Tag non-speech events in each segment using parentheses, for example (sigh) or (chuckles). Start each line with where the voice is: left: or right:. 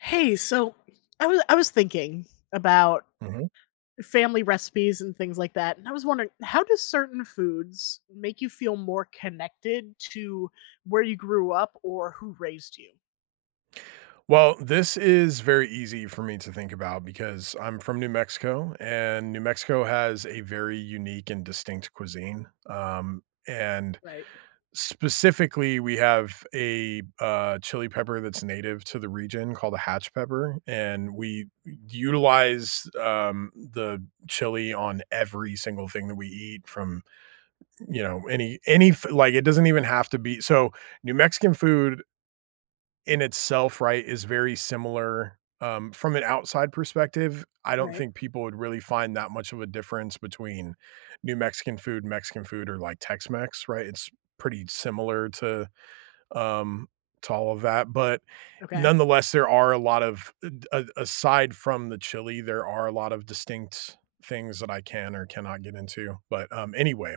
left: Hey, so, I wa I was thinking about
right: Mhm.
left: family recipes and things like that, and I was wondering, how do certain foods make you feel more connected to where you grew up or who raised you?
right: Well, this is very easy for me to think about, because I'm from New Mexico, and New Mexico has a very unique and distinct cuisine. Um, and
left: Right.
right: specifically, we have a, uh, chili pepper that's native to the region called a hatch pepper, and we utilize, um, the chili on every single thing that we eat from, you know, any any f like, it doesn't even have to be so, New Mexican food in itself, right, is very similar, um, from an outside perspective, I don't
left: Right.
right: think people would really find that much of a difference between New Mexican food, Mexican food, or, like, Tex-Mex, right? It's pretty similar to, um, to all of that, but
left: Okay.
right: nonetheless, there are a lot of d a aside from the chili, there are a lot of distinct things that I can or cannot get into. But, um, anyway,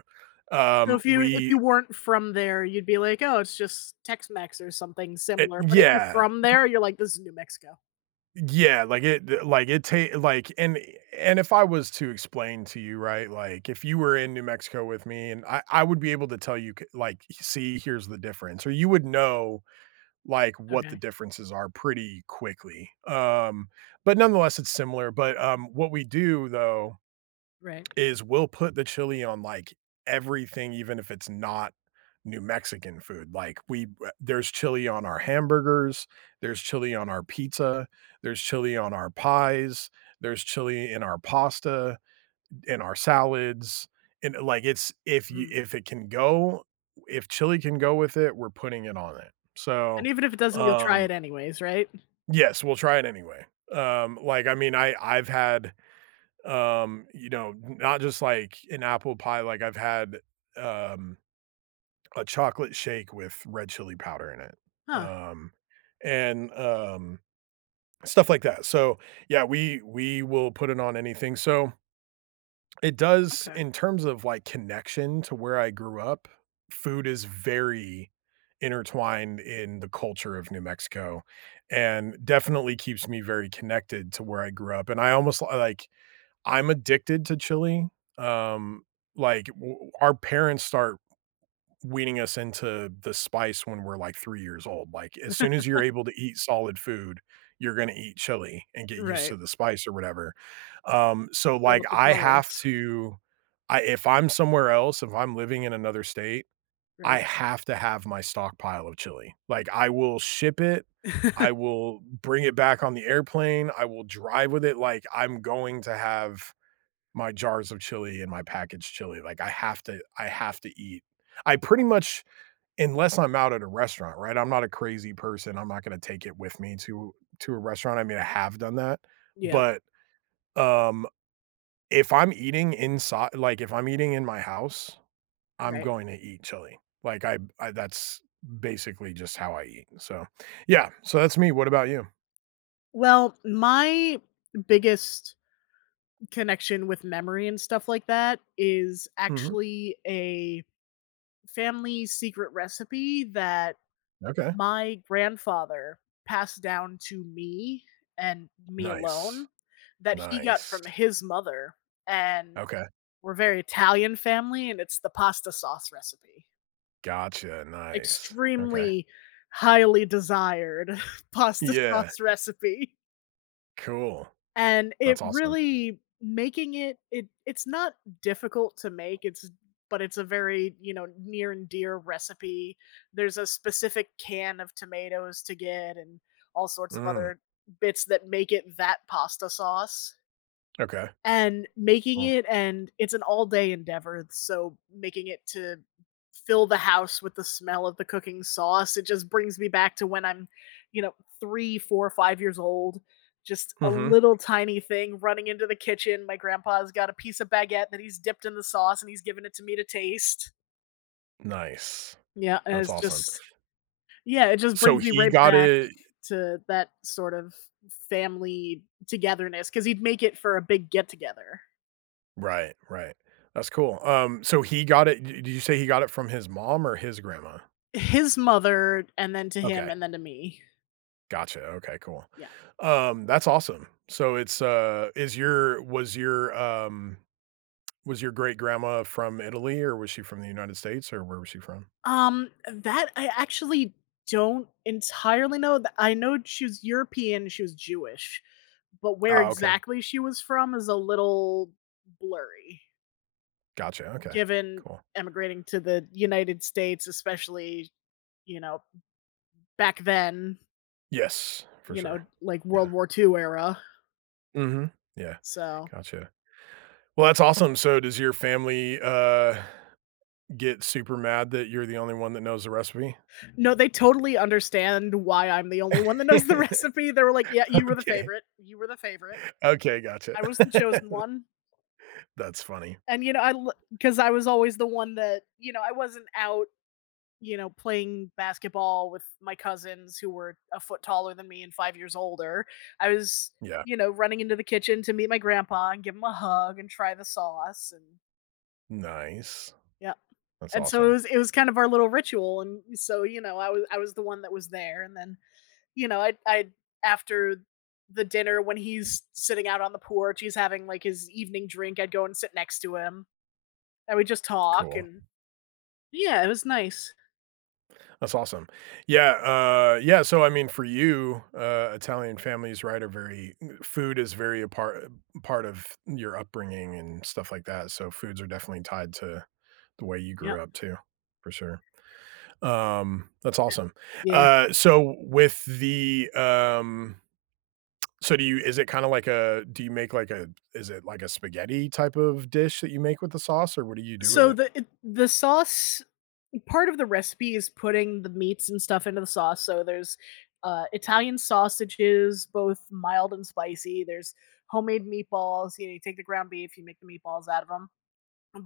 left: So
right: um,
left: if you if
right: we
left: you weren't from there, you'd be like, "Oh, it's just Tex-Mex or something
right: It
left: similar," but if you're
right: yeah,
left: from
right: pr
left: there, you're like, "This is New Mexico."
right: Yeah, like it, th like it ta like, and and if I was to explain to you, right, like, if you were in New Mexico with me, and I I would be able to tell you, c like, "See, here's the difference." Or you would know, like, what the
left: Okay.
right: differences are pretty quickly, um, but nonetheless, it's similar. But, um, what we do, though,
left: Right.
right: is we'll put the chili on like everything, even if it's not New Mexican food. Like, we w there's chili on our hamburgers, there's chili on our pizza, there's chili on our pies, there's chili in our pasta, in our salads, and, i like, it's if you
left: Mhm.
right: if it can go, if chili can go with it, we're putting it on it. So,
left: And even if it doesn't, you'll try it
right: um
left: anyways, right?
right: Yes, we'll try it anyway. Um, like, I mean, I I've had, um, you know, not just like an apple pie, like, I've had, um, a chocolate shake with red chili powder in it,
left: Huh.
right: um, and, um, stuff like that, so, yeah, we we will put it on anything, so It does
left: Okay.
right: in terms of, like, connection to where I grew up, food is very intertwined in the culture of New Mexico and definitely keeps me very connected to where I grew up, and I almost I, like, I'm addicted to chili. Um. Like, w our parents start weaning us into the spice when we're, like, 3 years old, like, as soon as you're
left: (laughs)
right: able to eat solid food, you're gonna eat chili and get used to
left: Right.
right: the spice or whatever. Um, so,
left: Build
right: like,
left: up the
right: I have
left: tolerance.
right: to I if I'm somewhere else, if I'm living in another state,
left: Right.
right: I have to have my stockpile of chili. Like, I will ship it.
left: (laughs)
right: I will bring it back on the airplane, I will drive with it, like, I'm going to have my jars of chili and my packaged chili, like, I have to I have to eat. I pretty much unless I'm out at a restaurant, right, I'm not a crazy person, I'm not gonna take it with me to to a restaurant. I mean, I have done that.
left: Yep.
right: But, um, if I'm eating insi like, if I'm eating in my house, I'm
left: Right.
right: going to eat chili. Like, I'm I that's basically just how I eat, so, yeah. So, that's me, what about you?
left: Well, my biggest connection with memory and stuff like that is
right: Mhm.
left: actually a family secret recipe that
right: Okay.
left: my grandfather passed down to me, and me alone,
right: Nice.
left: that he got
right: Nice.
left: from his mother, and
right: Okay.
left: we're very Italian family and it's the pasta sauce recipe.
right: Gotcha, nice, okay.
left: Extremely highly desired (chuckles) pasta
right: Yeah.
left: sauce recipe.
right: Cool.
left: And it
right: That's awesome.
left: really making it it it's not difficult to make, it's but it's a very, you know, near and dear recipe. There's a specific can of tomatoes to get and all sorts of
right: Mm.
left: other bits that make it that pasta sauce.
right: Okay.
left: And making
right: Oh.
left: it and it's an all-day endeavor, so making it to fill the house with the smell of the cooking sauce, it just brings me back to when I'm, you know, 3, 4, 5 years old. Just a
right: Mhm.
left: little tiny thing running into the kitchen. My grandpa's got a piece of baguette that he's dipped in the sauce and he's given it to me to taste.
right: Nice.
left: Yeah,
right: That's
left: it's
right: awesome.
left: just yeah, it just
right: So,
left: brings me
right: he
left: right
right: got
left: back
right: it
left: to that sort of family togetherness 'cause he'd make it for a big get together.
right: Right, right, that's cool. Um, so, he got it di did you say he got it from his mom or his grandma?
left: His mother, and then to him
right: Okay.
left: and then to me.
right: Gotcha, okay, cool.
left: Yeah.
right: Um, that's awesome. So it's, uh is your was your, um, was your great grandma from Italy or was she from the United States or where was she from?
left: Um, that I actually don't entirely know, th I know she was European, she was Jewish, but where
right: Oh, okay.
left: exactly she was from is a little blurry
right: Gotcha, okay,
left: given
right: cool.
left: immigrating to the United States, especially, you know, back then
right: Yes, for
left: you know,
right: sure,
left: like
right: yeah.
left: World War II era.
right: Mhm. Yeah.
left: So
right: Gotcha. Well, that's awesome. So, does your family, uh, get super mad that you're the only one that knows the recipe?
left: No, they totally understand why I'm the only one that knows the recipe, they were like, "Yeah,
right: (laughs)
left: you were the
right: Okay.
left: favorite. You were the favorite."
right: Okay. Gotcha.
left: I was the chosen
right: (laughs)
left: one.
right: That's funny.
left: And you know, I l 'cause I was always the one that you know, I wasn't out, you know, playing basketball with my cousins who were a foot taller than me and 5 years older, I was,
right: Yeah.
left: you know, running into the kitchen to meet my grandpa and give him a hug and try the sauce an
right: Nice,
left: Yep.
right: that's
left: And, so, it
right: awesome.
left: was it was kind of our little ritual and, so, you know, I wa I was the one that was there, and then, you know, I'd I'd after the dinner, when he's sitting out on the porch, he's having like his evening drink, I'd go and sit next to him. And we'd just talk
right: Cool.
left: and Yeah, it was nice.
right: That's awesome. Yeah, uh, yeah so, I mean, for you, uh, Italian families, right? Are very food is very a part part of your upbringing and stuff like that, so, foods are definitely tied to the way you
left: Yep.
right: grew up too, for sure. Um, that's awesome.
left: (unintelligible) Yeah.
right: Uh, so, with the, um so do you is it kinda like a do you make like, a is it like a spaghetti type of dish that you make with the sauce, or what do you do with
left: So,
right: it?
left: the eh the sauce part of the recipe is putting the meats and stuff into the sauce, so there's, uh, Italian sausages, both mild and spicy, there's homemade meatballs, y'know you take the ground beef, you make the meatballs out of 'em.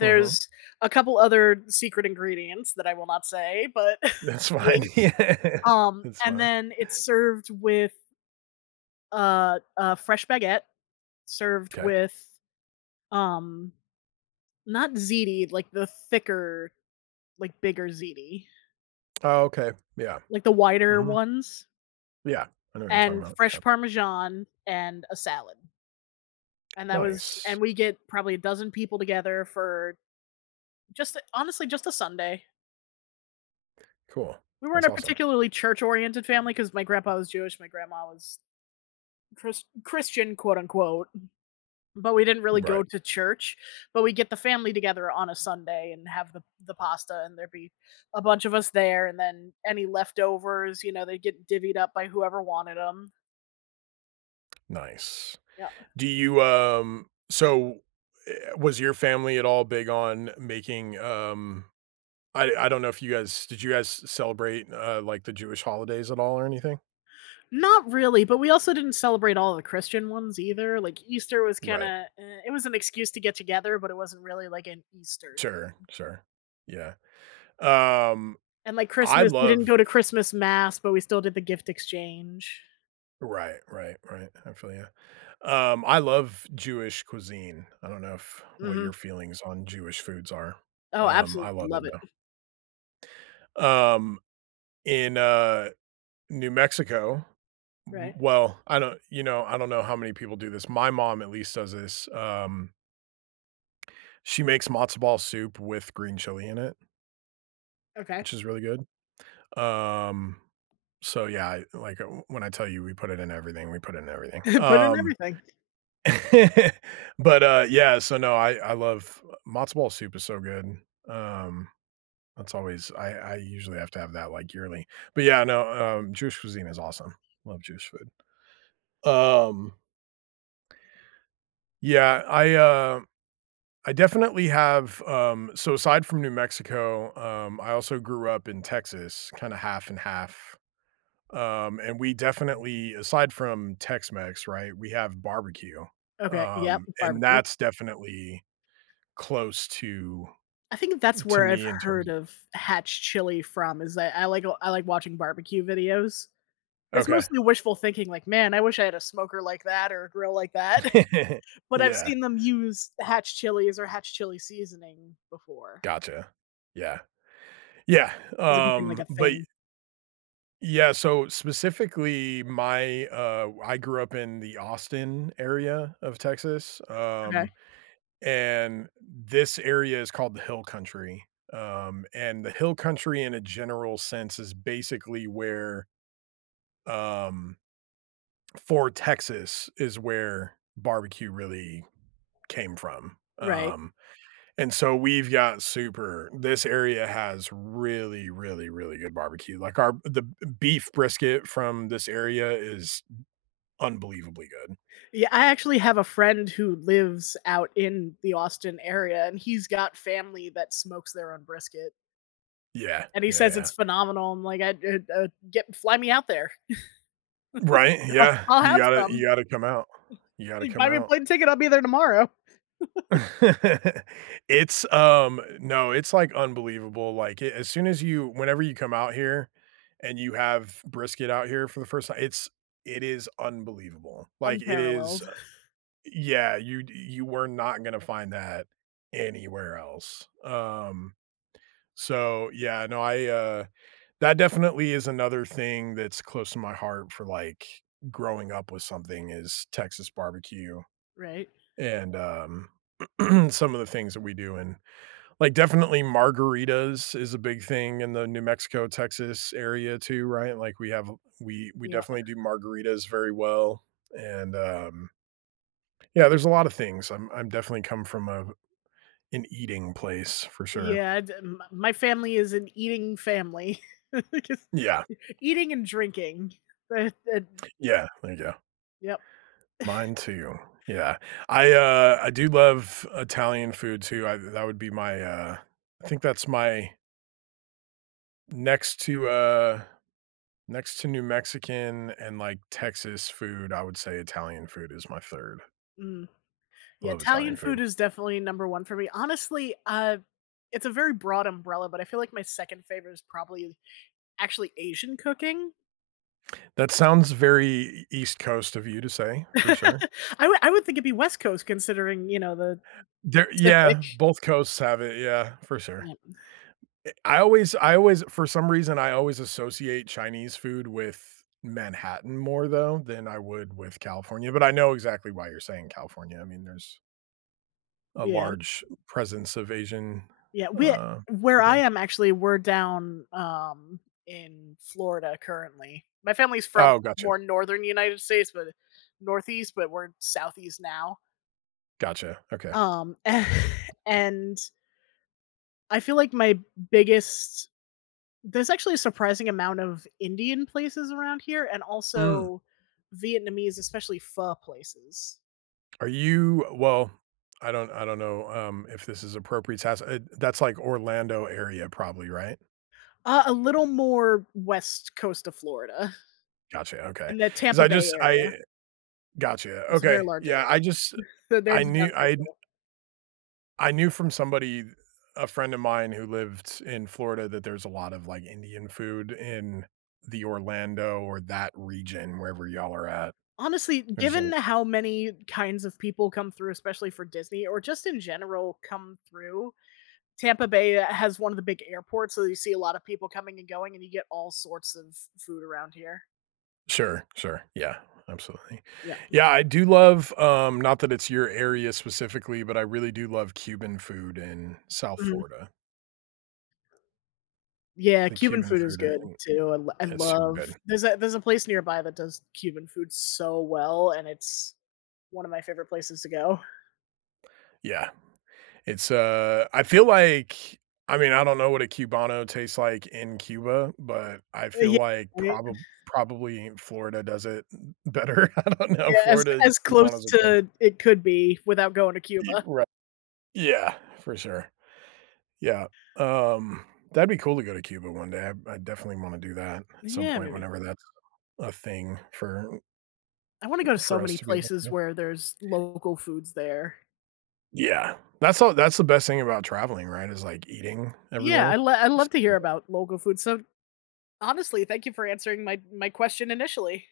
right: Mhm.
left: a couple other secret ingredients that I will not say, but (chuckles)
right: That's fine.
left: wink.
right: Yeah.
left: Um,
right: That's
left: and
right: fine.
left: then, it's served with a a fresh baguette, served
right: 'Kay.
left: with, um not ziti, like, the thicker, like, bigger ziti.
right: Oh, okay. Yeah.
left: Like the wider
right: Mhm.
left: ones
right: Yeah, I know what you're talking
left: and
right: about,
left: fresh
right: yep.
left: parmesan and a salad. And that was
right: Nice.
left: and we get probably a dozen people together for just a honestly just a Sunday.
right: Cool.
left: We weren't
right: That's
left: a
right: awesome.
left: particularly church-oriented family 'cause my grandpa was Jewish, my grandma was Chris Christian, quote unquote. But we didn't really
right: Right.
left: go to church. But we'd get the family together on a Sunday and have the the pasta and there'd be a bunch of us there and then any leftovers, you know, they get divvied up by whoever wanted 'em.
right: Nice.
left: Yeah.
right: Do you, um so, eh, was your family at all big on making, um, I I don't know if you guys did you guys celebrate, uh, like, the Jewish holidays at all or anything?
left: Not really, but we also didn't celebrate all a the Christian ones either. Like Easter was
right: Right.
left: kinda, eh, it was an excuse to get together, but it wasn't really like an Easter
right: Sure,
left: thing.
right: sure. Yeah, um,
left: And like Christmas, we didn't
right: love
left: go to Christmas mass, but we still did the gift exchange.
right: Right, right, right, I feel ya. Um, I love Jewish cuisine. I don't know if what
left: Mhm.
right: your feelings on Jewish foods are.
left: Oh,
right: Um, I
left: absolutel
right: love it
left: love it.
right: though.
left: Mm.
right: Um, in, uh, New Mexico m
left: Right.
right: well I don't you know, I don't know how many people do this. My mom at least does this. Um she makes matzo ball soup with green chili in it
left: Okay.
right: which is really good. Um. So, yeah, I like, w when I tell you we put it in everything, we put it in everything.
left: (chuckles) Put in
right: Um,
left: everything.
right: (laughs) but, uh, yeah. So, no, I I love matzo ball soup is so good. Um, that's always I I usually have to have that, like, yearly. But, yeah, no. Um, Jewish cuisine is awesome. Love Jewish food. Um Yeah. I, uh, I definitely have, um so aside from New Mexico, um, I also grew up in Texas kinda half and half. Um, and we definitely aside from Tex Mex, right, we have barbecue.
left: Okay. Yep.
right: Um, and
left: Barbecue.
right: that's definitely close to,
left: I think that's
right: to
left: where I've
right: me in terms
left: heard
right: of
left: of hatch chili from is that I like I like watching barbecue videos. It's
right: Okay.
left: mostly wishful thinking like, "Man, I wish I had a smoker like that or a grill like that."
right: (chuckles)
left: (chuckles) But I've
right: Yeah.
left: seen them use hatch chilies or hatch chili seasoning before.
right: Gotcha. Yeah. Yeah,
left: 'Cause it became like
right: um,
left: a
right: but y
left: thing.
right: Yeah. So, specifically, my, uh, w I grew up in the Austin area of Texas,
left: Okay.
right: um, and this area is called the hill country. Um, and the hill country in a general sense is basically where, um, for Texas is where barbecue really came from.
left: Right.
right: Um. And so, we've got super this area has really, really, really good barbecue. Like, our the b beef brisket from this area is unbelievably good.
left: Yeah, I actually have a friend who lives out in the Austin area, and he's got family that smokes their own brisket.
right: Yeah.
left: And he
right: Yeah,
left: says it's
right: yeah.
left: phenomenal. I'm like, "I I I'd get fly me out there.
right: Right?
left: (chuckles)
right: Yeah.
left: I'll
right: You
left: have
right: gotta
left: some."
right: you gotta come out. You gotta come
left: "Buy me a
right: out.
left: plane ticket. I'll be there tomorrow." (chuckles)
right: (chuckles) It's, um, no, it's, like, unbelievable. Like, as soon as you whenever you come out here and you have brisket out here for the first time, it's it is unbelievable. Like, it is,
left: Unparalleled. (exhales)
right: uh yeah, you you were not gonna find that anywhere else. Um. So yeah. No, I, uh, that definitely is another thing that's close to my heart for, like, growing up with something is Texas barbecue.
left: Right.
right: And um, (clears throat) some of the things that we do. And, like, definitely margaritas is a big thing in the New Mexico, Texas area too, right, like, we have we we
left: Yeah.
right: definitely do margaritas very well. And, um Yeah, there's a lotta things. I'm I'm definitely come from a an eating place for sure.
left: Yeah. Di my my family is an eating family, (chuckles) 'cause
right: Yeah.
left: eating and drinking. (unintelligible)
right: Yeah. There you go.
left: Yep. (laughs)
right: Mine too. Yeah. I, uh, I do love Italian food too. I've that would be my uh, I think that's my next to, uh, next to New Mexican and, like, Texas food, I would say Italian food is my 3rd.
left: Mm,
right: I
left: yeah,
right: love
left: Italian
right: Italian
left: food
right: food.
left: is definitely number one for me. Honestly, ah, it's a very broad umbrella, but I feel like my second favorite is probably, actually Asian cooking?
right: That sounds very E E East Coast of you to say,
left: (laughs)
right: for sure.
left: I wou I would think it'd be West Coast considering, you know, the
right: There
left: Pacific.
right: yeah, both coasts have it. Yeah, for sure.
left: Yeah.
right: Eh, I always I always for some reason, I always associate Chinese food with Manhattan more though, than I would with California, but I know exactly why you're saying California. I mean, there's a
left: Yeah.
right: large presence of Asian,
left: Yeah. Wea
right: uh,
left: where I
right: people.
left: am actually, we're down, um, in Florida currently. My family's from
right: Oh, gotcha.
left: more Northern United States, but, uh, Northeast, but we're Southeast now.
right: Gotcha, okay.
left: Um, a (chuckles)
right: (unintelligible)
left: and I feel like my biggest there's actually a surprising amount of Indian places around here and
right: Mm.
left: also Vietnamese, especially pho places.
right: Are you well, I don't I don't know, um, if this is appropriate. Has eh, that's like Orlando area probably, right?
left: Uh, a little more West Coast to Florida
right: Gotcha, okay,
left: and the
right: 'cause
left: Tampa
right: I
left: Bay
right: just
left: area.
right: I gotcha.
left: It's a very
right: Okay,
left: large
right: yeah.
left: area.
right: I
left: (chuckles)
right: just
left: So
right: I
left: there's the
right: knew,
left: downtown.
right: I kn
left: (unintelligible)
right: I knew from somebody, a friend of mine who lived in Florida that there's a lot of, like, Indian food in the Orlando, or that region, wherever y'all are at.
left: Honestly,
right: There's a
left: given how many kinds of people come through, especially for Disney or just in general come through, Tampa Bay has one of the big airports. So you see a lot of people coming and going and you get all sorts of food around here.
right: Sure, sure, yeah, absolutely.
left: Yeah.
right: Yeah, I do love, um, not that it's your area specifically, but I really do love Cuban food in South
left: Mhm.
right: Florida.
left: Yeah,
right: The
left: Cuban
right: Cuban
left: food is
right: food, a
left: good
right: uh
left: too, I l I
right: it's super
left: love
right: good.
left: there's a there's a place nearby that does Cuban food so well, and it's one of my favorite places to go.
right: Yeah, it's, uh, I feel like I mean, I don't know what a Cubano tastes like in Cuba, but I
left: Uh,
right: feel
left: ye
right: like
left: right.
right: proba probably Florida does it better. I don't know.
left: Yes, as
right: Florida,
left: as close
right: Cubanos are good.
left: to it could be without going to
right: Ye
left: Cuba.
right: right. Yeah, for sure. Yeah. Um, that'd be cool to go to Cuba one day, I I definitely wanna do that at some
left: Yeah,
right: point
left: maybe.
right: whenever that's a thing for
left: I wanna go so
right: for us
left: many
right: to be able to
left: places
right: do.
left: where there's local foods there.
right: Yeah. That's all that's the best thing about traveling, right, is like eating
left: Yeah, I
right: everywhere.
left: lo I
right: It's,
left: love to hear
right: yeah.
left: about local food, so honestly, thank you for answering my my question initially.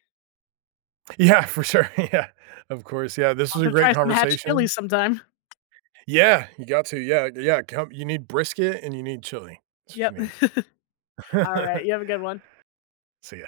right: Yeah, for sure, yeah. Of course, yeah, this
left: I'll
right: was
left: have
right: a
left: to
right: great
left: try some hatch chilis
right: conversation.
left: sometime.
right: Yeah, you got to, yeah yeah, come you need brisket and you need chili. That's what
left: Yep,
right: you need.
left: (chuckles) alright,
right: (chuckles)
left: you have a good one.
right: See ya.